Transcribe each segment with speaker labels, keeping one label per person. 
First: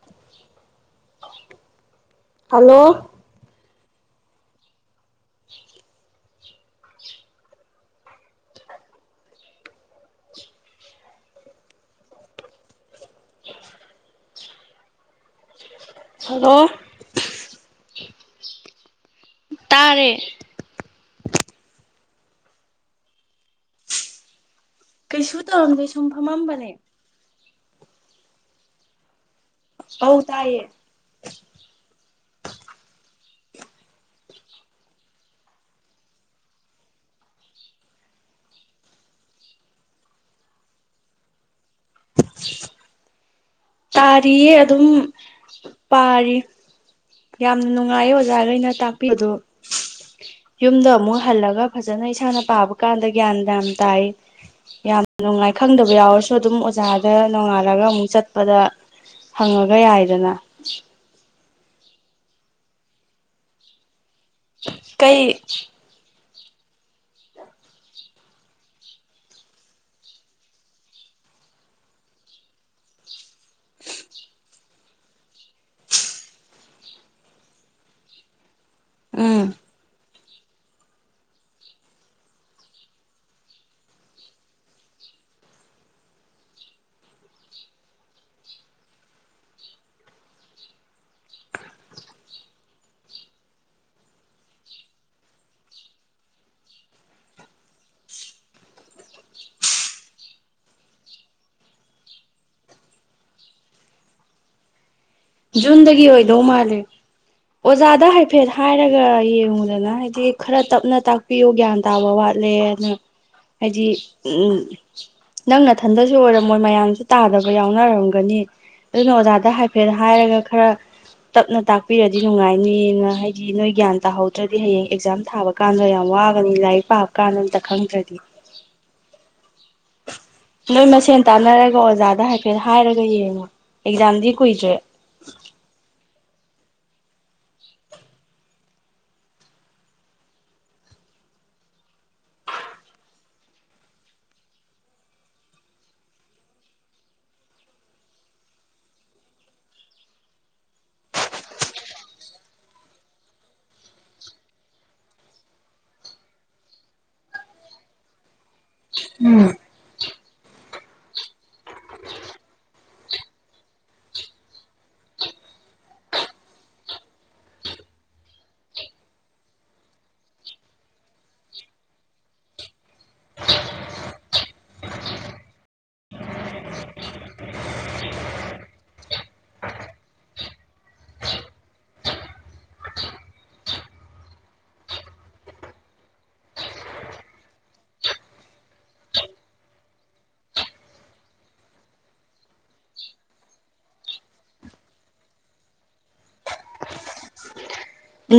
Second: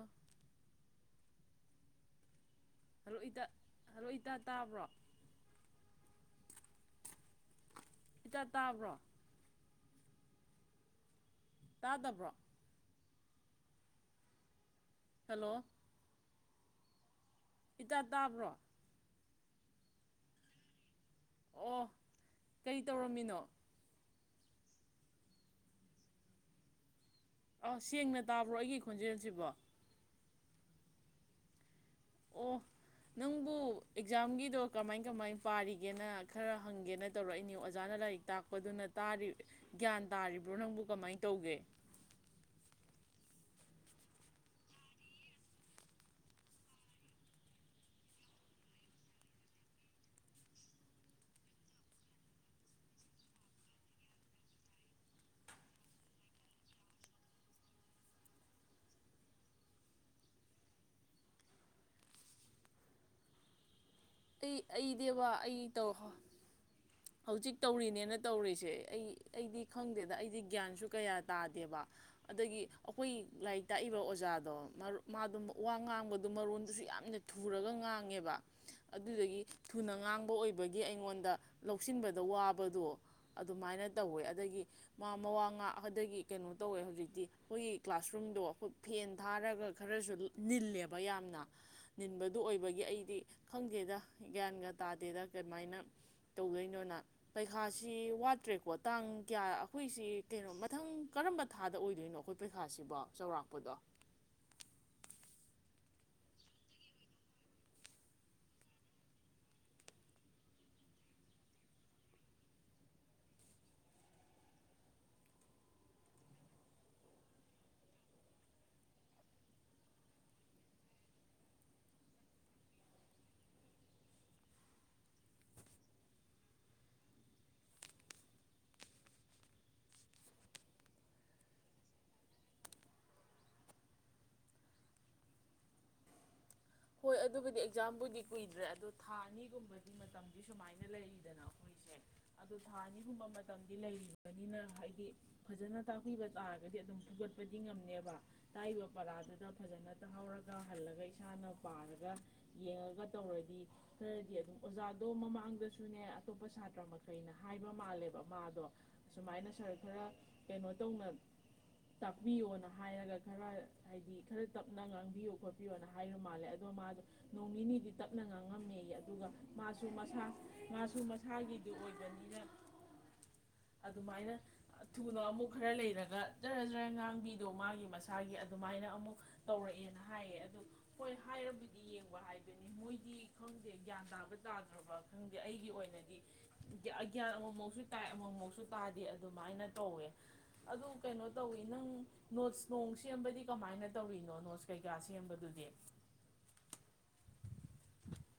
Speaker 1: ꯑꯣ
Speaker 2: hello
Speaker 1: hello ꯏꯇꯥ hello ꯏꯇꯥꯥ ꯇꯥꯕ꯭ꯔꯣ ꯏꯇꯥ ꯇꯥꯕ꯭ꯔꯣ ꯇꯥꯗꯕ꯭ꯔꯣ ꯍꯜꯂꯣ
Speaker 2: ꯍꯜꯂꯣ
Speaker 1: ꯏꯇꯥ ꯇꯥꯕ꯭ꯔꯣ
Speaker 2: ꯇꯥꯔꯦ
Speaker 1: ꯑꯣ ꯀꯩ ꯇꯧꯔꯝꯃꯤꯅꯣ
Speaker 2: ꯀꯩꯁꯨ ꯇꯧꯔꯝꯗꯦ ꯁꯨꯝ ꯐꯝꯃꯝꯕꯅꯦ
Speaker 1: ꯑ ꯁꯦꯡꯅ ꯇꯥꯕ꯭ꯔꯣ ꯑꯩꯒꯤ ꯈꯣꯟꯖꯦꯜꯁꯤꯕꯣ
Speaker 2: ꯑꯧ ꯇꯥꯏꯌꯦ
Speaker 1: ꯑꯣ ꯅꯪꯕꯨ ꯑꯦꯛꯖꯥꯝꯒꯤꯗꯣ ꯀꯃꯥꯏ ꯀꯃꯥꯏ ꯄꯥꯔꯤꯒꯦꯅ ꯈꯔ ꯍꯪꯒꯦꯅ ꯇꯧꯔꯛꯏꯅꯤ ꯑꯣꯖꯥꯅ ꯂꯥꯏꯔꯤꯛ ꯇꯥꯛꯄꯗꯨꯅ ꯒ꯭ꯌꯥꯟ ꯇꯥꯔꯤꯕ꯭ꯔꯣ ꯅꯪꯕꯨ ꯀꯃꯥꯏꯅ ꯇꯧꯒꯦ
Speaker 2: ꯇꯥꯔꯤꯌꯦ ꯑꯗꯨꯝ ꯄꯥꯔꯤ ꯌꯥꯝꯅ ꯅꯨꯡꯉꯥꯏꯌꯦ ꯑꯣꯖꯥꯈꯩꯅ ꯇꯥꯛꯄꯤꯗꯣ ꯌꯨꯝꯗ ꯑꯃꯨꯛ ꯍꯜꯂꯒ ꯐꯖꯅ ꯏꯁꯥꯅ ꯄꯥꯕ ꯀꯥꯟꯗ ꯒ꯭ꯌꯥꯟ ꯌꯥꯝ ꯇꯥꯏ ꯌꯥꯝ ꯅꯨꯡꯉꯥꯏ ꯈꯪꯗꯕ ꯌꯥꯎꯔꯁꯨ ꯑꯗꯨꯝ ꯑꯣꯖꯥꯗ ꯅꯣꯡꯉꯥꯜꯂꯒ ꯑꯃꯨꯛ ꯆꯠ ꯄꯗ ꯍꯪꯉꯒ ꯌꯥꯏꯗꯅ
Speaker 1: ꯑꯩ
Speaker 2: ꯀꯩ
Speaker 1: ꯑꯩꯗꯦꯕ ꯑꯩ ꯇꯧꯔꯛꯍꯣ ꯍꯧꯖꯤꯛ ꯇꯧꯔꯤꯅꯦꯅ ꯇꯧꯔꯤꯁꯦ ꯑꯩ ꯑꯩꯗꯤ ꯈꯪꯗꯦꯗ ꯑꯩꯗꯤ ꯒ꯭ꯌꯥꯟꯁꯨ ꯀꯌꯥ ꯇꯥꯗꯦꯕ ꯑꯗꯒꯤ ꯑꯩꯈꯣꯏ ꯂꯥꯏꯔꯤꯛ ꯇꯥꯛꯏꯕ ꯑꯣꯖꯥꯗꯣ ꯃꯔꯨ ꯃꯥꯗꯣ ꯋꯥ ꯉꯥꯡꯕꯗꯣ ꯃꯔꯣꯟꯗꯨꯁꯨ ꯌꯥꯝꯅ ꯊꯨꯔꯒ ꯉꯥꯡꯉꯦꯕ ꯑꯗꯨꯗꯒꯤ
Speaker 2: ꯎꯝ
Speaker 1: ꯊꯨꯅ ꯉꯥꯡꯕ ꯑꯣꯏꯕꯒꯤ ꯑꯩꯉꯣꯟꯗ ꯂꯧꯁꯤꯟꯕꯗ ꯋꯥꯕꯗꯣ ꯑꯗꯨꯃꯥꯏꯅ ꯇꯧꯋꯦ ꯑꯗꯒꯤ ꯃꯥ ꯃꯋꯥ ꯉꯥꯛ ꯑꯗꯒꯤ ꯀꯩꯅꯣ ꯇꯧꯋꯦ ꯍꯧꯖꯤꯛꯇꯤ ꯑꯩꯈꯣꯏꯒꯤ ꯀ꯭ꯂꯥꯁꯔꯨꯝꯗꯣ ꯑꯩꯈꯣꯏ ꯐꯦꯟ ꯊꯥꯔꯒ ꯈꯔꯁꯨ ꯅꯤꯜꯂꯦꯕ ꯌꯥꯝꯅ ꯅꯤꯟꯕꯗꯨ ꯑꯣꯏꯕꯒꯤ ꯑꯩꯗꯤ ꯈꯪꯗꯦꯗ ꯒ꯭ꯌꯥꯟꯒ ꯇꯥꯗꯦꯗ ꯀꯃꯥꯏꯅ ꯇꯧꯗꯣꯏꯅꯣꯅ ꯄꯩꯈꯥꯁꯤ ꯋꯥꯠꯇ꯭ꯔꯦꯀꯣ ꯇꯥꯡ ꯀꯌꯥ ꯑꯩꯈꯣꯏꯁꯤ ꯀꯩꯅꯣ ꯃꯊꯪ ꯀꯔꯝꯕ ꯊꯥꯗ ꯑꯣꯏꯗꯣꯏꯅꯣ ꯑꯩꯈꯣꯏ ꯄꯔꯤꯈꯥꯁꯤꯕꯣ ꯆꯥꯎꯧꯔꯥꯛꯄꯗꯣ
Speaker 2: ꯖꯨꯟꯗꯒꯤ ꯑꯣꯏꯗꯧ ꯃꯥꯜꯂꯦ ꯑꯣꯖꯥꯗ ꯍꯥꯏꯐꯦꯠ ꯍꯥꯏꯔꯒ ꯌꯦꯡꯉꯨꯗꯅ ꯍꯥꯏꯗꯤ ꯈꯔ ꯇꯞꯅ ꯇꯥꯛꯄꯤ ꯄꯤꯌꯣ ꯒ꯭ꯌꯥꯟ ꯇꯥꯕ ꯋꯥꯠꯂꯦꯅ ꯍꯥꯏꯗꯤ ꯎꯝ ꯅꯪ ꯅꯊꯟꯗꯁꯨ ꯑꯣꯏꯔꯝꯃꯣꯏ ꯃꯌꯥꯝꯁꯨ ꯇꯥꯗꯕ ꯌꯥꯎꯅꯔꯝꯒꯅꯤ ꯑꯗꯨꯅ ꯑꯣꯖꯥꯗ ꯍꯥꯏꯐꯦꯠ ꯍꯥꯏꯔꯒ ꯈꯔ ꯇꯞꯅ ꯇꯥꯛꯄꯤꯔꯗꯤ ꯅꯨꯡꯉꯥꯏꯅꯦꯅ ꯍꯥꯏꯗꯤ ꯅꯣꯏ ꯒ꯭ꯌꯥꯟ ꯇꯥꯍꯧꯗ꯭ꯔꯗꯤ ꯍꯌꯦꯡ ꯑꯦꯛꯖꯥꯝ ꯊꯥꯕ ꯀꯥꯟꯗ ꯌꯥꯝ ꯋꯥꯒꯅꯤ ꯂꯥꯏꯔꯤꯛ ꯄꯥꯕ ꯀꯥꯟꯗ ꯑꯝ ꯈꯪꯗ꯭ꯔꯗꯤ ꯅꯣꯏ ꯃꯁꯦꯟ ꯇꯥꯟꯅꯔꯒ ꯑꯣꯖꯥꯗ ꯍꯥꯏꯐꯦꯠ ꯍꯥꯏꯔꯒ ꯌꯦꯡꯉꯣ ꯑꯦꯛꯖꯥꯝꯗꯤ ꯀꯨꯏꯗ꯭ꯔꯦ
Speaker 1: ꯍꯣꯏ ꯑꯗꯨꯕꯨꯗꯤ ꯑꯦꯛꯖꯥꯝꯕꯨꯗꯤ ꯀꯨꯏꯗ꯭ꯔꯦ ꯑꯗꯣ ꯊꯥ ꯑꯅꯤꯒꯨꯝꯕꯗꯤ ꯃꯇꯝꯗꯤ ꯁꯨꯃꯥꯏꯅ ꯂꯩꯔꯤꯗꯅ ꯃꯈꯣꯏꯁꯦ ꯑꯗꯨ ꯊꯥ ꯑꯅꯤꯒꯨꯝꯕ ꯃꯇꯝꯗꯤ ꯂꯩꯔꯤꯕꯅꯤꯅ ꯍꯥꯏꯗꯤ ꯐꯖꯅ ꯇꯥꯛꯄꯤꯕ ꯇꯥꯔꯒꯗꯤ ꯑꯗꯨꯝ ꯐꯨꯒꯠꯄꯗꯤ ꯉꯝꯅꯦꯕ ꯇꯥꯛꯏꯕ ꯄꯔꯥꯗꯨꯗ ꯐꯖꯅ ꯇꯥꯍꯧꯔꯒ ꯍꯜꯂꯒ ꯏꯁꯥꯅ ꯄꯥꯔꯒ ꯌꯦꯡꯉꯒ ꯇꯧꯔꯗꯤ ꯈꯔꯗꯤ ꯑꯗꯨꯝ ꯑꯣꯖꯥꯗꯣ ꯃꯃꯥꯡꯗꯁꯨꯅꯦ ꯑꯇꯣꯞꯄ ꯁꯥꯇ꯭ꯔ ꯃꯈꯩꯅ ꯍꯥꯏꯕ ꯃꯥꯜꯂꯦꯕ ꯃꯥꯗꯣ ꯁꯨꯃꯥꯏꯅ ꯁꯥꯔ ꯈꯔ ꯀꯩꯅꯣ ꯇꯧꯅ ꯇꯥꯛꯄꯤꯌꯣꯅ ꯍꯥꯏꯔꯒ ꯈꯔ ꯍꯥꯏꯗꯤ ꯈꯔ ꯇꯞꯅ ꯉꯥꯡꯕꯤꯌꯨ ꯈꯣꯠꯄꯤꯌꯣꯅ ꯍꯥꯏꯔꯨ ꯃꯥꯜꯂꯦ ꯃꯥꯗ ꯅꯣꯡ ꯅꯤꯅꯤꯗꯤ ꯇꯞꯅ ꯉꯥꯡꯉꯝꯃꯦꯌꯦ ꯑꯗꯨꯒ ꯃꯥꯁꯨ ꯃꯁꯥ ꯃꯥꯁꯨ ꯃꯁꯥꯒꯤꯗꯨ ꯑꯣꯏꯕꯅꯤꯅ
Speaker 2: [unintelligible]
Speaker 1: ꯑꯗꯨꯃꯥꯏꯅ ꯊꯨꯅ ꯑꯃꯨꯛ ꯈꯔ ꯂꯩꯔꯒ ꯖꯔ ꯖꯔ ꯉꯥꯡꯕꯤꯗꯣ ꯃꯥꯒꯤ ꯃꯁꯥꯒꯤ ꯑꯗꯨꯃꯥꯏꯅ ꯑꯃꯨꯛ ꯇꯧꯔꯛꯑꯦꯅ ꯍꯥꯏꯌꯦ ꯑꯗꯨ ꯍꯥꯏꯔꯕꯗꯤ ꯌꯦꯡꯕ ꯍꯥꯏꯗꯣꯏꯅꯤ ꯃꯣꯏꯗꯤ ꯈꯪꯗꯦ ꯒ꯭ꯌꯥꯟ ꯇꯥꯕ ꯇꯥꯗ꯭ꯔꯕ ꯈꯪꯗꯦ ꯑꯩꯒꯤ ꯑꯣꯏꯅꯗꯤ ꯒ꯭ꯌꯥꯟ ꯑꯃꯃꯨꯛꯁꯨ ꯇꯥꯏ ꯑꯃꯃꯃꯨꯛꯁꯨ ꯇꯥꯗꯦ ꯑꯗꯨꯃꯥꯏꯅ ꯇꯧꯋꯦ ꯑꯗꯨ ꯀꯩꯅꯣ ꯇꯧꯋꯤ ꯅꯪ ꯅꯣꯠꯁ ꯅꯣꯡ ꯁꯦꯝꯕꯗꯤ ꯀꯃꯥꯏꯅ ꯇꯧꯔꯤꯅꯣ ꯅꯣꯠꯁ ꯀꯩꯀꯥ ꯁꯦꯝꯕꯗꯨꯗꯤ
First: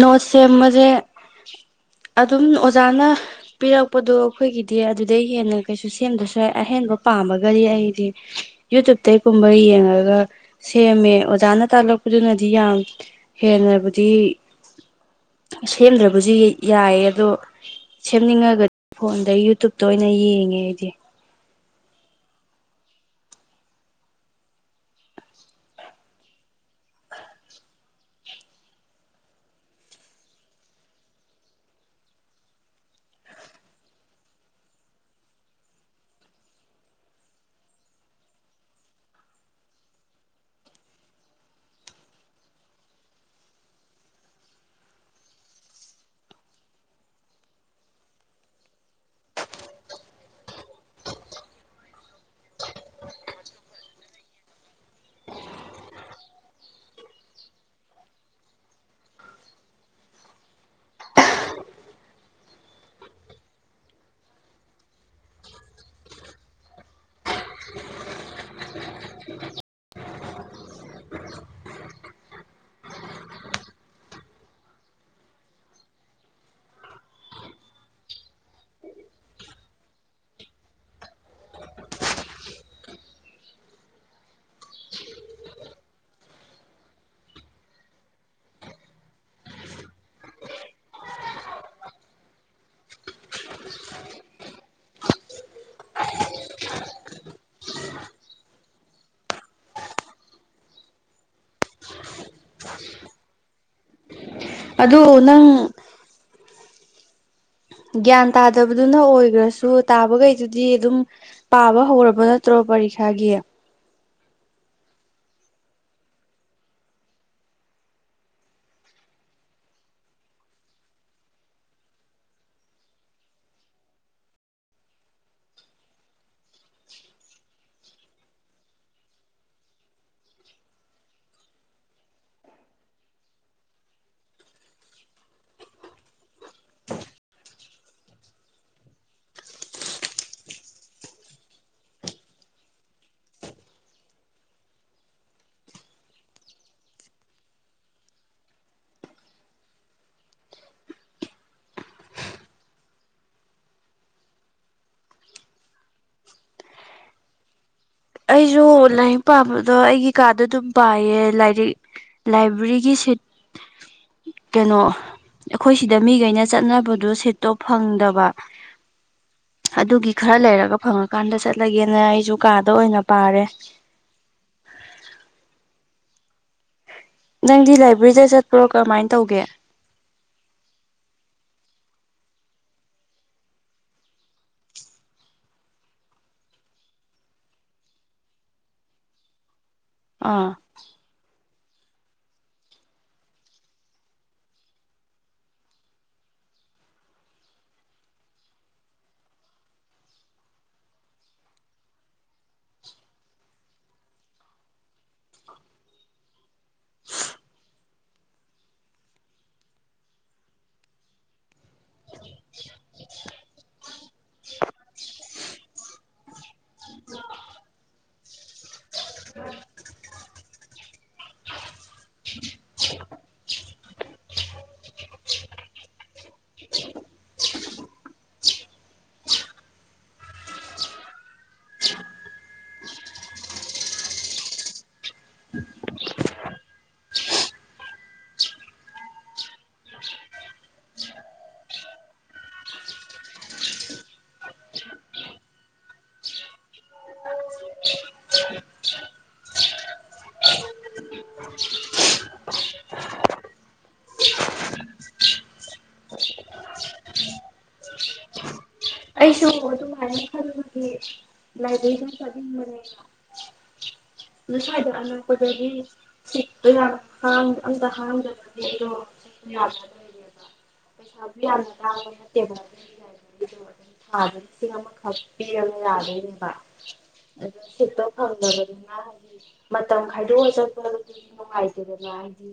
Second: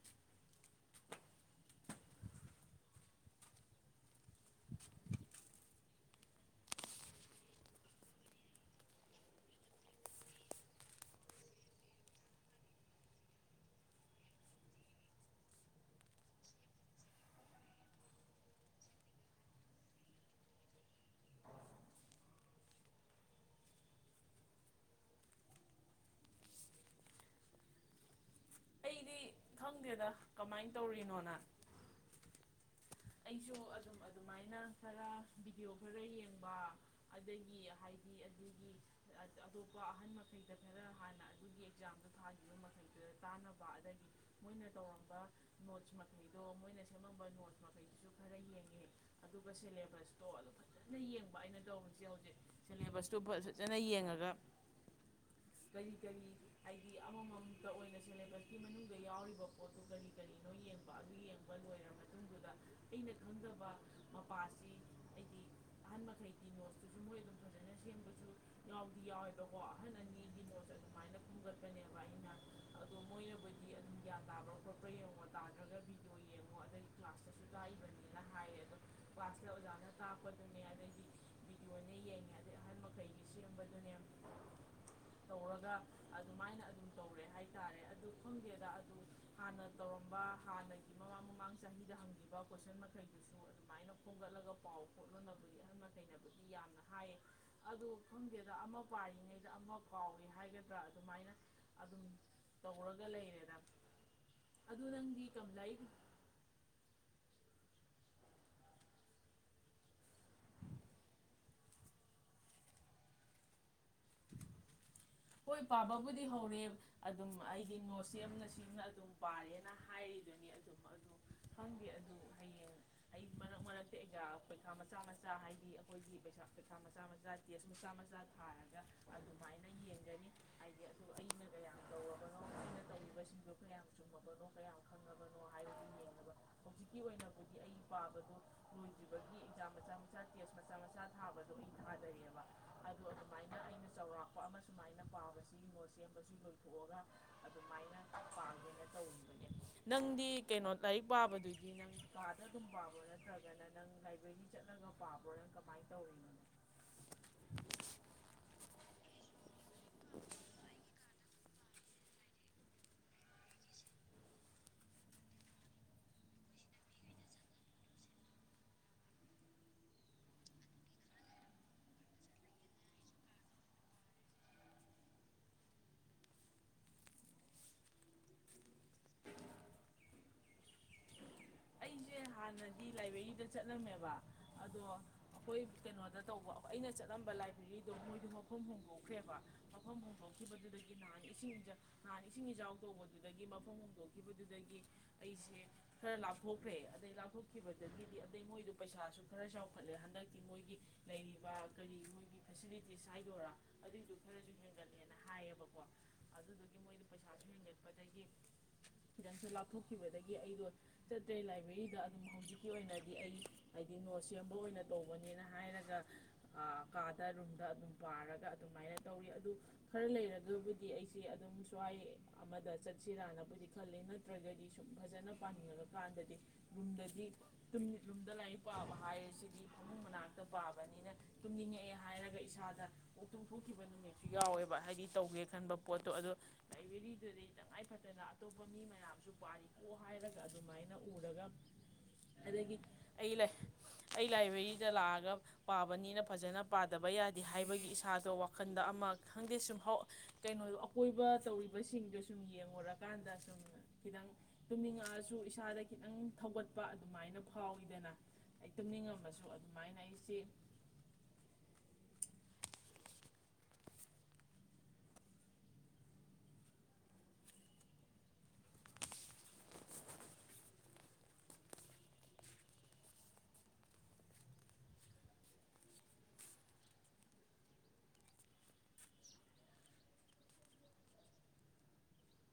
Speaker 2: ꯅꯣꯠ ꯁꯦꯝꯕꯁꯦ ꯑꯗꯨꯝ ꯑꯣꯖꯥꯅ ꯄꯤꯔꯛꯄꯗꯣ ꯑꯩꯈꯣꯏꯒꯤꯗꯤ ꯑꯗꯨꯗꯩ ꯍꯦꯟꯅ ꯀꯩꯁꯨ ꯁꯦꯝꯗꯁꯨ ꯌꯥꯏ ꯑꯍꯦꯟꯕ ꯄꯥꯝꯃꯒꯗꯤ ꯑꯩꯗꯤ ꯌꯨꯇ꯭ꯌꯨꯕꯇꯩꯒꯨꯝꯕ ꯌꯦꯡꯉꯒ ꯁꯦꯝꯃꯦ ꯑꯣꯖꯥꯅ ꯇꯥꯛꯂꯛꯄꯗꯨꯅꯗꯤ ꯌꯥꯝ ꯍꯦꯟꯅꯕꯨꯗꯤ ꯁꯦꯝꯗ꯭ꯔꯕꯁꯨ ꯌꯥꯏꯌꯦ ꯑꯗꯣ ꯁꯦꯝꯅꯤꯡꯉꯒꯗꯤ ꯐꯣꯟꯗ ꯌꯨꯇꯨꯨꯞꯇ ꯑꯣꯏꯅ ꯌꯦꯡꯉꯦ ꯑꯩꯗꯤ
Speaker 1: ꯑꯩꯗꯤ ꯈꯪꯗꯦꯗ ꯀꯃꯥꯏꯅ ꯇꯧꯔꯤꯅꯣꯅ ꯑꯩꯁꯨ ꯑꯗꯨꯝ ꯑꯗꯨꯃꯥꯏꯅ ꯈꯔ ꯚꯤꯗꯤꯑꯣ ꯈꯔ ꯌꯦꯡꯕ ꯑꯗꯒꯤ ꯍꯥꯏꯗꯤ ꯑꯗꯨꯒꯤ ꯑꯇꯣꯞꯄ ꯑꯍꯟ ꯃꯈꯩꯗ ꯈꯔ ꯍꯥꯟꯅ ꯑꯗꯨꯒꯤ ꯑꯦꯛꯖꯥꯝꯗ ꯊꯥꯈꯤꯕ ꯃꯈꯩ ꯆꯥꯅꯕ ꯑꯗꯒꯤ ꯃꯣꯏꯅ ꯇꯧꯔꯝꯕ ꯅꯣꯠꯁ ꯃꯈꯩꯗꯣ ꯃꯣꯏꯅ ꯁꯦꯝꯃꯝꯕ ꯅꯣꯠꯁ ꯃꯈꯩꯗꯨꯁꯨ ꯈꯔ ꯌꯦꯡꯉꯦ ꯑꯗꯨꯒ ꯁꯤꯂꯦꯕꯁꯇꯣ ꯐꯖꯅ ꯌꯦꯡꯕ ꯑꯩꯅ ꯇꯧꯔꯤꯁꯦ ꯍꯧꯖꯤꯛ ꯁꯤꯂꯦꯕꯁꯇꯨ ꯐꯖꯅ ꯌꯦꯡꯉꯒ ꯀꯔꯤ ꯀꯔꯤ ꯍꯥꯏꯗꯤ ꯑꯃꯃꯝꯇ ꯑꯣꯏꯅ ꯁꯦꯂꯦꯕꯁꯀꯤ ꯃꯅꯨꯡꯗ ꯌꯥꯎꯔꯤꯕ ꯄꯣꯠꯇꯨ ꯀꯔꯤ ꯀꯔꯤꯅꯣ ꯌꯦꯡꯕ ꯑꯗꯨ ꯌꯦꯡꯕ ꯂꯣꯏꯔ ꯃꯇꯨꯡꯗꯨꯗ ꯑꯩꯅ ꯈꯪꯗꯕ ꯃꯄꯥꯁꯤ ꯑꯩꯗꯤ ꯑꯍꯟ ꯃꯈꯩꯒꯤ ꯅꯣꯠꯁꯇꯨꯁꯨ ꯃꯣꯏ ꯑꯗꯨꯝ ꯐꯖꯅ ꯁꯦꯝꯕꯁꯨ ꯌꯥꯎꯗꯤ ꯌꯥꯎꯋꯦꯕꯀꯣ ꯑꯍꯟ ꯑꯅꯤꯒꯤ ꯅꯣꯠꯁ ꯑꯗꯨꯃꯥꯏꯅ ꯈꯨꯝꯒꯠꯄꯅꯦꯕ ꯑꯩꯅ ꯑꯗꯣ ꯃꯣꯏꯅꯕꯨꯗꯤ ꯑꯗꯨꯝ ꯒ꯭ꯌꯥꯟ ꯇꯥꯕ꯭ꯔꯥ ꯈꯣꯠꯄ꯭ꯔ ꯌꯦꯡꯉꯣ ꯇꯥꯗ꯭ꯔꯒ ꯕꯤꯗ꯭ꯌꯣ ꯌꯦꯡꯉꯣ ꯑꯗꯩ ꯀ꯭ꯂꯥꯁꯇꯁꯨ ꯂꯥꯛꯏꯕꯅꯤꯅ ꯍꯥꯏꯌꯦ ꯑꯗꯣ ꯀ꯭ꯂꯥꯁꯇ ꯑꯣꯖꯥꯅ ꯇꯥꯛꯄꯗꯨꯅꯦ ꯑꯗꯩꯗꯤ ꯌꯦꯡꯉꯦ ꯑꯗꯩ ꯑꯍꯜ ꯃꯈꯩꯒꯤ ꯁꯦꯝꯕꯗꯨꯅꯦ ꯇꯧꯔꯒ ꯑꯗꯨꯃꯥꯏꯅ ꯑꯗꯨꯝ ꯇꯧꯔꯦ ꯍꯥꯏꯇꯥꯔꯦ ꯑꯗꯨ ꯈꯪꯗꯦꯗ ꯑꯗꯨ ꯍꯥꯟꯅ ꯇꯧꯔꯝꯕ ꯍꯥꯟꯅꯒꯤ ꯃꯃꯥꯡ ꯃꯃꯥꯡ ꯆꯍꯤꯗ ꯍꯪꯈꯤꯕ ꯀꯣꯏꯁꯟ ꯃꯈꯩꯗꯨꯁꯨ ꯑꯗꯨꯃꯥꯏꯅ ꯈꯣꯝꯒꯠꯂꯒ ꯄꯥꯎ ꯈꯣꯠꯂꯣꯅꯕꯨꯒꯤ ꯍꯟꯅ ꯃꯈꯩꯅꯕꯨꯗꯤ ꯌꯥꯝꯅ ꯍꯥꯏꯌꯦ ꯑꯗꯨ ꯈꯪꯗꯦꯗ ꯑꯃ ꯄꯥꯏꯔꯤꯉꯩꯗ ꯑꯃ ꯀꯥꯎꯏ ꯍꯥꯏꯒꯗ꯭ꯔꯥ ꯑꯗꯨꯃꯥꯏꯅ ꯑꯗꯨꯝ ꯇꯧꯔꯒ ꯂꯩꯔꯦꯗ ꯑꯗꯨ ꯅꯪꯗꯤ
Speaker 2: ꯒ꯭ꯌꯥꯟ ꯇꯥꯗꯕꯗꯨꯅ ꯑꯣꯏꯈ꯭ꯔꯁꯨ ꯇꯥꯕꯈꯩꯗꯨꯗꯤ ꯑꯗꯨꯝ ꯄꯥꯕ ꯍꯧꯔꯕ ꯅꯠꯇ꯭ꯔꯣ ꯄꯔꯤꯈꯥꯒꯤ
Speaker 1: ꯍꯣꯏ ꯄꯥꯕꯕꯨꯗꯤ ꯍꯧꯔꯦ ꯑꯗꯨꯝ ꯑꯩꯗꯤ ꯅꯣꯠ ꯁꯦꯝꯅ ꯁꯦꯝꯅ ꯑꯗꯨꯝ ꯄꯥꯔꯦꯅ ꯍꯥꯏꯔꯤꯗꯨꯅꯤ ꯑꯗꯨꯝ ꯑꯗꯨ ꯈꯪꯗꯦ ꯑꯗꯨ ꯍꯌꯦꯡ ꯑꯩ ꯃꯔꯛ ꯃꯔꯛꯇ ꯑꯦꯛꯖꯥꯝ ꯄꯩꯈꯥ ꯃꯆꯥ ꯃꯆꯥ ꯍꯥꯏꯗꯤ ꯑꯩꯈꯣꯏꯒꯤ ꯄꯩꯈꯥ ꯃꯆꯥ ꯃꯆꯥ ꯇꯦꯁ ꯃꯆꯥ ꯃꯆꯥ ꯊꯥꯔꯒ ꯑꯗꯨꯃꯥꯏꯅ ꯌꯦꯡꯒꯅꯤ ꯍꯥꯏꯗꯤ ꯑꯗꯨꯗ ꯑꯩꯅ ꯀꯌꯥꯝ ꯇꯧꯔꯕꯅꯣ ꯑꯩꯅ ꯇꯧꯔꯤꯕꯁꯤꯡꯗꯣ ꯀꯌꯥꯝ ꯆꯨꯝꯃꯕꯅꯣ ꯀꯌꯥꯝ ꯈꯪꯉꯕꯅꯣ ꯍꯥꯏꯕꯗꯨ ꯌꯦꯡꯕ ꯍꯧꯖꯤꯛꯀꯤ ꯑꯣꯏꯅꯕꯨꯗꯤ ꯑꯩ ꯄꯥꯕꯗꯨ ꯂꯣꯏꯗ꯭ꯔꯤꯕꯒꯤ ꯑꯦꯛꯖꯥꯝ ꯃꯆꯥ ꯃꯆꯥ ꯇꯦꯁ ꯃꯆꯥ ꯃꯆꯥ ꯊꯥꯕꯗꯣ ꯑꯩꯅ ꯊꯥꯖꯩꯔꯤꯑꯕ ꯑꯗꯣ ꯑꯗꯨꯃꯥꯏꯅ ꯑꯩꯅ ꯆꯥꯎꯧꯔꯥꯛꯄ ꯑꯃ ꯁꯨꯃꯥꯏꯅ ꯄꯥꯕꯁꯤ ꯌꯉꯣ ꯁꯦꯝꯕꯁꯨ ꯂꯣꯏꯊꯣꯛꯑꯒ ꯑꯗꯨꯃꯥꯏꯅ ꯄꯥꯒꯦꯅ ꯇꯧꯅꯤ ꯅꯪꯗꯤ ꯀꯩꯅꯣ ꯂꯥꯏꯔꯤꯛ ꯄꯥꯕꯗꯨꯗꯤ ꯅꯪ ꯀꯥꯗ ꯑꯗꯨꯝ ꯄꯥꯕ ꯅꯠꯇ꯭ꯔꯒꯅ ꯅꯪ ꯍꯥꯏꯕꯒꯤ ꯆꯠꯂꯒ ꯄꯥꯕ꯭ꯔꯣꯥ ꯀꯃꯥꯏꯅ ꯇꯧꯔꯤꯅꯣ
Speaker 2: ꯑꯩꯁꯨ ꯂꯥꯏꯔꯤꯛ ꯄꯥꯝꯕꯗꯣ ꯑꯩꯒꯤ ꯀꯥꯗ ꯑꯗꯨꯝ ꯄꯥꯏꯌꯦ ꯂꯥꯏꯔꯤꯛ ꯂꯥꯏꯕ꯭ꯔꯦꯔꯤꯒꯤ ꯁꯤꯠ ꯀꯩꯅꯣ ꯑꯩꯈꯣꯏ ꯁꯤꯗ ꯃꯤꯈꯩꯅ ꯆꯠꯅꯕꯗꯨ ꯁꯦꯠꯇꯣ ꯐꯪꯗꯕ ꯑꯗꯨꯒꯤ ꯈꯔ ꯂꯩꯔꯒ ꯐꯪꯉꯀꯥꯟꯗ ꯆꯠꯂꯒꯦꯅ ꯑꯩꯁꯨ ꯀꯥꯗ ꯑꯣꯏꯅ ꯄꯥꯔꯦ ꯅꯪꯗꯤ ꯂꯥꯏꯕ꯭ꯔꯦꯔꯤꯗ ꯆꯠꯄ꯭ꯔꯣ ꯀꯔꯃꯥꯏꯅ ꯇꯧꯒꯦ
Speaker 1: ꯑꯩꯁꯦ ꯍꯥꯟꯅꯗꯤ ꯂꯥꯏꯕ꯭ꯔꯦꯔꯤꯗ ꯆꯠꯂꯝꯃꯦꯕ ꯑꯗꯣ ꯑꯩꯈꯣꯏ ꯀꯩꯅꯣꯗ ꯇꯧꯕ ꯑꯩꯅ ꯆꯠꯂꯝꯝꯕ ꯂꯥꯏꯕ꯭ꯔꯦꯔꯤꯗꯣ ꯃꯣꯏꯗ ꯃꯐꯝ ꯍꯣꯡꯗꯣꯛꯈ꯭ꯔꯦꯕ ꯑꯕꯨ ꯍꯥꯎ
Speaker 2: ꯑꯥ
Speaker 1: ꯍꯤꯗꯤ ꯂꯩ ꯅꯍꯥꯟꯅ ꯏꯁꯤꯡ ꯏ ꯅꯥꯟꯅ ꯏꯁꯤꯡ ꯏꯆꯥꯎ ꯇꯧꯕꯗꯨꯗꯒꯤ ꯃꯐꯝ ꯍꯣꯡꯗꯣꯛꯈꯤꯕꯗꯨꯗꯒꯤ ꯑꯩꯁꯦ ꯈꯔ ꯂꯥꯛ ꯊꯣꯛꯈ꯭ꯔꯦ ꯑꯗꯩ ꯂꯥꯎꯞꯊꯣꯛꯈꯤꯕꯗꯒꯤꯗꯤ ꯑꯗꯩ ꯃꯣꯏꯗ ꯄꯩꯁꯥꯁꯨ ꯈꯔ ꯆꯥꯎꯈꯠꯂꯦ ꯍꯟꯗꯛꯇꯤ ꯃꯣꯏꯒꯤ ꯂꯩꯔꯤꯕ ꯀꯔꯤ ꯃꯣꯏꯒꯤ ꯐꯦꯁꯤꯂꯤꯇꯤꯁ ꯍꯥꯏꯗꯣꯏꯔꯥ ꯑꯗꯨꯏꯗꯨ ꯈꯔꯁꯨ ꯍꯦꯟꯒꯠꯂꯦ ꯍꯥꯏꯌꯦꯕꯀꯣ ꯑꯗꯨꯗꯨ ꯃꯣꯏꯅ ꯄꯩꯁꯥꯁꯨ ꯍꯦꯟꯒꯠꯄꯗꯒꯤ ꯈꯤꯇꯪꯁꯨ ꯂꯥꯞꯊꯣꯛꯈꯤꯕꯗꯒꯤ ꯑꯩꯗꯣ ꯆꯠꯇ꯭ꯔꯦ ꯂꯥꯏꯕ꯭ꯔꯦꯔꯤꯗ ꯑꯗꯨꯝ ꯍꯧꯖꯤꯛꯀꯤ ꯑꯣꯏꯅꯗꯤ ꯑꯩ ꯍꯥꯏꯗꯤ ꯅꯣꯠ ꯁꯦꯝꯕ ꯑꯣꯏꯅ ꯇꯧꯕꯅꯦꯅ ꯍꯥꯏꯔꯒ ꯀꯥꯗ ꯔꯨꯝꯗ ꯑꯗꯨꯝ ꯄꯥꯔꯒ ꯑꯗꯨꯃꯥꯏꯅ ꯇꯧꯋꯤ ꯑꯗꯨ ꯈꯔ ꯂꯩꯔꯒꯕꯨꯗꯤ ꯑꯩꯁꯤꯦ ꯑꯗꯨꯝ ꯁ꯭ꯋꯥꯏ ꯑꯃꯗ ꯆꯠꯁꯤꯔꯥꯅꯕꯨꯗꯤ ꯈꯜꯂꯤ ꯅꯠꯇ꯭ꯔꯒꯗꯤ ꯁꯨꯝ ꯐꯖꯅ ꯄꯥꯅꯤꯡꯉꯕꯀꯥꯟꯗꯗꯤ ꯌꯨꯝꯗꯗꯤ ꯇꯨꯃꯤꯠ ꯂꯨꯝꯗ ꯂꯥꯏꯔꯤꯛ ꯄꯥꯕ ꯍꯥꯏꯔꯤꯁꯤꯗꯤ ꯐꯃꯨꯡ ꯃꯅꯥꯛꯇ ꯄꯥꯕꯅꯤꯅ ꯇꯨꯝꯅꯤꯡꯉꯛꯑꯦ ꯍꯥꯏꯔꯒ ꯏꯁꯥꯗ ꯇꯨꯡꯊꯣꯛꯈꯤꯕ ꯅꯨꯃꯤꯠꯁꯨ ꯌꯥꯎꯋꯦꯕ ꯍꯥꯏꯗꯤ ꯇꯧꯒꯦ ꯈꯟꯕ ꯄꯣꯠꯇꯣ ꯑꯗꯨꯗꯣ ꯂꯥꯏꯕꯦꯔꯤꯗꯨꯗꯤ ꯇꯉꯥꯏ ꯐꯗꯅ ꯑꯇꯣꯞꯄ ꯃꯤ ꯃꯌꯥꯝꯁꯨ ꯄꯥꯔꯤꯀꯣ ꯍꯥꯏꯔꯒ ꯑꯗꯨꯃꯥꯏꯅ ꯎꯔꯒ ꯑꯗꯒꯤ ꯑꯩ ꯑꯩ ꯂꯥꯏꯕ꯭ꯔꯦꯔꯤꯗ ꯂꯥꯛꯑꯒ ꯄꯥꯕꯅꯤꯅ ꯐꯖꯅ ꯄꯥꯗꯕ ꯌꯥꯗꯦ ꯍꯥꯏꯕꯒꯤ ꯏꯁꯥꯗꯣ ꯋꯥꯈꯟꯗ ꯑꯃ ꯈꯪꯗꯦ ꯁꯨꯝ ꯀꯩꯅꯣ ꯑꯀꯣꯏꯕ ꯇꯧꯔꯤꯕꯁꯤꯡꯗꯨꯣ ꯁꯨꯝ ꯌꯦꯡꯉꯨꯔꯀꯥꯟꯗ ꯁꯨꯝ ꯈꯤꯇꯪ ꯇꯨꯝꯅꯤꯡꯉꯛꯑꯁꯨ ꯏꯁꯥꯗ ꯈꯤꯇꯪ ꯊꯧꯒꯠꯄ ꯑꯗꯨꯃꯥꯏꯅ ꯐꯥꯎꯋꯤꯗꯅ ꯑꯩ ꯇꯨꯝꯅꯤꯡꯉꯝꯃꯁꯨ ꯑꯗꯨꯃꯥꯏꯅ ꯑꯩꯁꯤ
Speaker 2: ꯂꯥꯏꯕꯦꯔꯤ ꯆ ꯃ ꯑꯗꯨ ꯁ꯭ꯋꯥꯏꯗ ꯑꯅꯛꯄꯗꯒꯤ ꯁꯤ ꯌꯥꯝ ꯑꯝꯇ ꯍꯥꯡꯖꯕꯅꯦ ꯑꯗꯣ ꯂꯩꯔꯦꯕ ꯄꯩꯁꯥꯁꯨ ꯌꯥꯝꯅ ꯂꯥꯡꯕ ꯅꯠꯇꯦꯕ ꯑꯗꯨ ꯗꯁꯁꯤ ꯀꯞꯅ ꯌꯥꯗꯕ ꯁꯇ ꯈꯥꯎꯗꯒ ꯍꯥꯏ ꯃꯇꯝ ꯈꯥꯏꯗꯣꯛꯑ ꯆꯠꯄ ꯅꯨꯡꯉꯥꯏꯇꯦꯗꯅ ꯍꯥꯏꯗꯤ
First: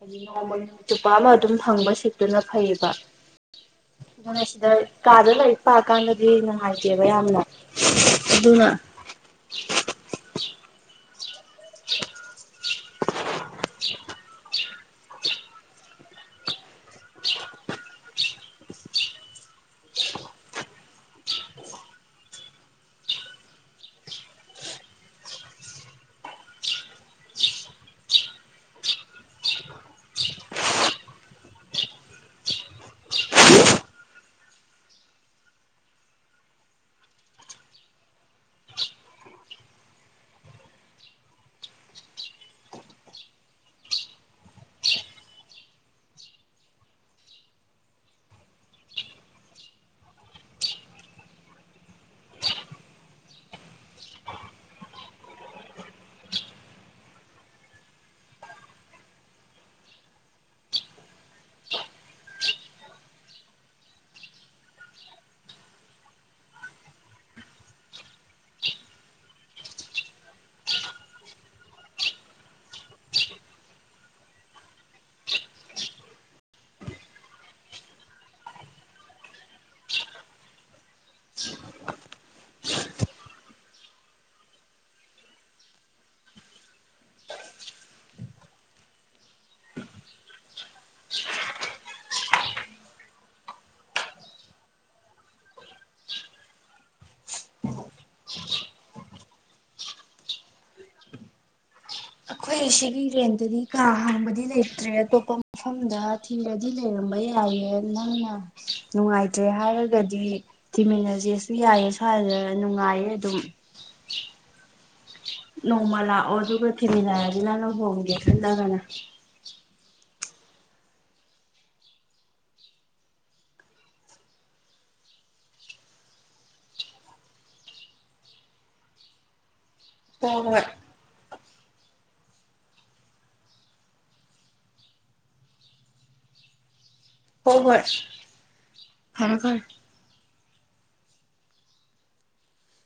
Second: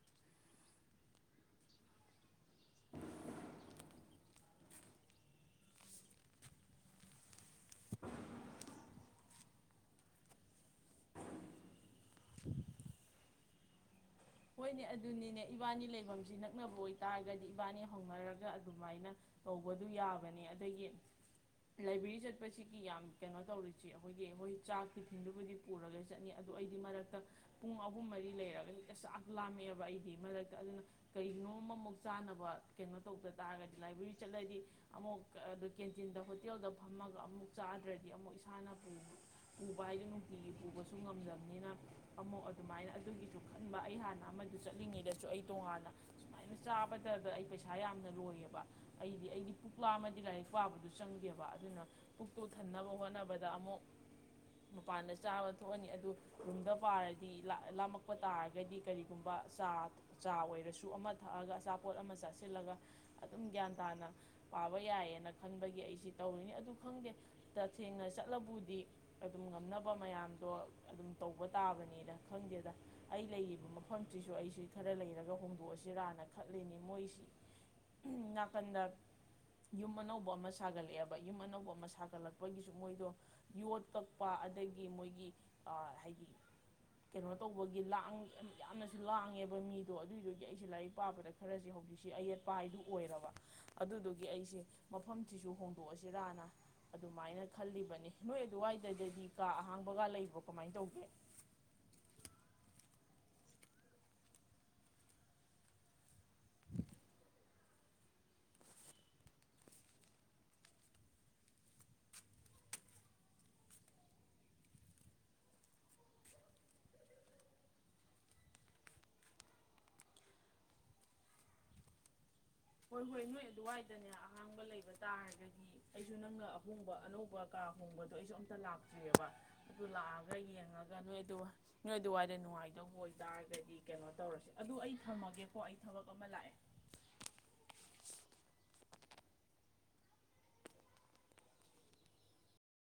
Speaker 2: ꯍꯥꯏꯗꯤ ꯅꯣꯡꯃ ꯅꯣꯡ ꯆꯨꯞꯄ ꯑꯃ ꯑꯗꯨꯝ ꯐꯪꯕ ꯁꯤꯠꯇꯨꯅ ꯐꯩꯌꯦꯕ ꯑꯗꯨꯅꯁꯤꯗ ꯀꯥꯗ ꯂꯩ ꯄꯥꯛꯀꯥꯟꯗꯗꯤ ꯅꯨꯡꯉꯥꯏꯇꯦꯕ ꯌꯥꯝꯅ ꯑꯗꯨꯅ [inaudible]
Speaker 1: ꯍꯣꯏꯅꯦ ꯑꯗꯨꯅꯤꯅꯦ ꯏꯕꯥꯅꯤ ꯂꯩꯐꯝꯁꯤ ꯅꯛꯅꯕ ꯑꯣꯏꯇꯥꯔꯒꯗꯤ ꯏꯕꯥꯅꯤ ꯍꯧꯅꯔꯒ ꯑꯗꯨꯃꯥꯏꯅ ꯇꯧꯕꯗꯨ ꯌꯥꯕꯅꯤ ꯑꯗꯒꯤ ꯂꯥꯏꯕ꯭ꯔꯦꯔꯤ ꯆꯠꯄꯁꯤꯒꯤ ꯌꯥꯝ ꯀꯩꯅꯣ ꯇꯧꯔꯤꯁꯤ ꯑꯩꯈꯣꯏꯒꯤ ꯃꯣꯏ ꯆꯥꯛꯀꯤ ꯊꯤꯟꯗꯨꯕꯨꯗꯤ ꯄꯨꯔꯒ ꯆꯠꯅꯤ ꯑꯗꯨ ꯑꯩꯗꯤ ꯃꯔꯛꯇ ꯄꯨꯡ ꯑꯍꯨꯝ ꯃꯔꯤ ꯂꯩꯔꯒꯗꯤ ꯂꯥꯝꯃꯦꯕ ꯑꯩꯗꯤ ꯃꯔꯛꯇ ꯑꯗꯨꯅ ꯀꯔꯤꯒꯤꯅꯣꯝ ꯑꯃꯃꯨꯛ ꯆꯥꯅꯕ ꯀꯩꯅꯣ ꯇꯧꯗ ꯇꯥꯔꯒꯗꯤ ꯂꯥꯏꯕ꯭ꯔꯦꯔꯤ ꯆꯠꯂꯗꯤ ꯑꯃꯨꯛ ꯑꯗꯨ ꯀꯦꯟꯇꯤꯟꯗ ꯍꯣꯇꯦꯜꯗ ꯐꯝꯃꯒ ꯑꯃꯨꯛ ꯆꯥꯗ꯭ꯔꯗꯤ ꯑꯃꯨꯛ ꯏꯁꯥꯅ ꯄꯨꯕ ꯄꯨꯕ ꯍꯥꯏꯗꯤ ꯅꯨꯡꯇꯤꯒꯤ ꯄꯨꯕꯁꯨ ꯉꯝꯗꯕꯅꯤꯅ ꯑꯃꯨꯛ ꯑꯗꯨꯃꯥꯏꯅ ꯑꯗꯨꯒꯤꯁꯨ ꯈꯟꯕ ꯑꯩ ꯍꯥꯟ ꯅ ꯑꯃꯗꯨ ꯆꯠꯂꯤꯉꯩꯗꯁꯨ ꯑꯩ ꯇꯣꯉꯥꯟꯅ ꯁꯨꯃꯥꯏꯅ ꯆꯥꯕꯗꯗ ꯑꯩ ꯄꯩꯁꯥ ꯌꯥꯝꯅ ꯂꯣꯏꯌꯦꯕ ꯑꯩꯗꯤ ꯑꯩꯗꯤ ꯄꯨꯛ ꯂꯥꯝꯃꯗꯤ ꯂꯥꯏꯔꯤꯛ ꯄꯥꯕꯗꯨ ꯆꯪꯗꯦꯕ ꯑꯗꯨꯅ ꯄꯨꯛꯇꯨ ꯊꯟꯅꯕ ꯍꯣꯠꯅꯕꯗ ꯑꯃꯨꯛ ꯃꯄꯥꯟꯗ ꯆꯥꯕ ꯊꯣꯛꯑꯅꯤ ꯑꯗꯨ ꯔꯨꯝꯗ ꯄꯥꯔꯗꯤ ꯂꯥ ꯂꯥꯝꯃꯛꯄ ꯇꯥꯔꯒꯗꯤ ꯀꯔꯤ ꯒꯨꯝꯕ ꯆꯥ ꯆꯥ ꯑꯣꯏꯔꯁꯨ ꯑꯃ ꯊꯛꯑꯒ ꯑꯆꯥꯄꯣꯠ ꯑꯃ ꯆꯥꯁꯤꯜꯂꯒ ꯑꯗꯨꯝ ꯒ꯭ꯌꯥꯟ ꯇꯥꯅ ꯄꯥꯕ ꯌꯥꯏꯌꯦꯅ ꯈꯟꯕꯒꯤ ꯑꯩꯁꯤ ꯇꯧꯔꯤꯅꯤ ꯑꯗꯨ ꯈꯪꯗꯦ ꯇꯊꯦꯡꯅ ꯆꯠꯂꯕꯨꯗꯤ ꯑꯗꯨꯝ ꯉꯝꯅꯕ ꯃꯌꯥꯝꯗꯣ ꯑꯗꯨꯝ ꯇꯧꯕ ꯇꯥꯕꯅꯤꯗ ꯈꯪꯗꯦꯗ ꯑꯩ ꯂꯩꯔꯤꯕ ꯃꯐ ꯃꯐꯝꯁꯤꯁꯨ ꯑꯩꯁꯤ ꯈꯔ ꯂꯩꯔꯒ ꯍꯣꯡꯗꯣꯛꯑꯁꯤ ꯔꯥꯅ ꯈꯠꯂꯤꯅꯤ ꯃꯣꯏꯁꯤ ꯅꯥꯀꯟꯗ ꯌꯨꯝ ꯑꯅꯧꯕ ꯑꯃ ꯁꯥꯒꯠꯂꯛꯑꯦꯕ ꯌꯨꯝ ꯑꯅꯧꯕ ꯑꯃ ꯁꯥꯒꯠꯂꯛꯄꯒꯤꯁꯨ ꯃꯣꯏꯗꯣ ꯌꯣꯠ ꯀꯛꯄ ꯑꯗꯒꯤ ꯃꯣꯏꯒꯤ ꯍꯥꯏꯗꯤ ꯀꯩꯅꯣ ꯇꯧꯕꯒꯤ ꯂꯥꯡ ꯌꯥꯝꯅꯁꯨ ꯂꯥꯡꯉꯦꯕ ꯃꯤꯗꯣ ꯑꯗꯨꯏꯗꯨꯒꯤ ꯑꯩꯁꯦ ꯂꯥꯏꯔꯤꯛ ꯄꯥꯕꯗ ꯈꯔꯁꯦ ꯍꯧꯖꯤꯛꯁ‌ꯦ ꯑꯌꯦꯠꯄ ꯍꯥꯏꯗꯨ ꯑꯣꯏꯔꯕ ꯑꯗꯨꯗꯨꯒꯤ ꯑꯩꯁꯦ ꯃꯐꯝꯁꯤꯁꯨ ꯍꯣꯡꯗꯣꯛꯑꯁꯤꯔꯥꯅ ꯑꯗꯨꯃꯥꯏꯅ ꯈꯜꯂꯤꯕꯅꯤ ꯅꯣꯏ ꯑꯗꯨꯋꯥꯏꯗꯗꯗꯤ ꯀꯥ ꯑꯍꯥꯡꯕꯒ ꯂꯩꯕ꯭ꯔꯣ ꯀꯃꯥꯏꯟ ꯇꯧꯒꯦ
Speaker 2: ꯑꯩꯈꯣꯏ ꯁꯤꯒꯤ ꯔꯦꯟꯗꯗꯤ ꯀꯥ ꯍꯥꯡꯕꯗꯤ ꯂꯩꯇ꯭ꯔꯦ ꯑꯇꯣꯞꯄ ꯃꯐꯝꯗ ꯊꯤꯔꯗꯤ ꯂꯩꯔꯝꯕ ꯌꯥꯏꯌ‌ꯦ ꯅꯪꯅ ꯅꯨꯡꯉꯥꯏꯇ꯭ꯔꯦ ꯍꯥꯏꯔꯒꯗꯤ ꯊꯤꯃꯤꯟꯅꯖ‌ꯦꯁꯨ ꯌꯥꯏꯌꯦ ꯁ꯭ꯋꯥꯏꯗ ꯅꯨꯡꯉꯥꯏꯌꯦ ꯑꯗꯨꯝ ꯅꯣꯡꯃ ꯂꯥꯛꯑꯣ ꯑꯗꯨꯒ ꯊꯤꯃꯤꯟꯅꯖꯤ ꯅꯪꯅ ꯍꯣꯡꯒꯦ ꯈꯜꯂꯒꯅ
Speaker 1: ꯍꯣꯏ ꯍꯣꯏ ꯅꯣꯏ ꯑꯗꯨꯋꯥꯏꯗꯅꯦ ꯑꯍꯥꯡꯕ ꯂꯩꯕ ꯇꯥꯔꯒꯗꯤ ꯑꯩꯁꯨ ꯅꯪꯅ ꯑꯍꯣꯡꯕ ꯑꯅꯧꯕ ꯀꯥ ꯑꯍꯣꯡꯕꯗꯣ ꯑꯩꯁꯨ ꯑꯝꯇ ꯂꯥꯛꯇ꯭ꯔꯤꯑꯦꯕ ꯑꯗꯨ ꯂꯥꯛꯑꯒ ꯌꯦꯡꯉꯒ ꯅꯣꯏ ꯑꯗꯨ ꯅꯣꯏ ꯑꯗꯨꯋꯥꯏꯗ ꯅꯨꯡꯉꯥꯏꯗꯧꯕ ꯑꯣꯏꯇꯥꯔꯒꯗꯤ ꯀꯩꯅꯣ ꯇꯧꯔꯁꯦ ꯑꯗꯨ ꯑꯩ ꯊꯝꯃꯒꯦꯀꯣ ꯑꯩ ꯊꯕꯛ ꯑꯃ ꯂꯥꯛꯑꯦ
Speaker 2: ꯍ‌ꯣꯍ‌ꯣꯏ ꯐꯔ‌ꯦ ꯐꯔ‌ꯦ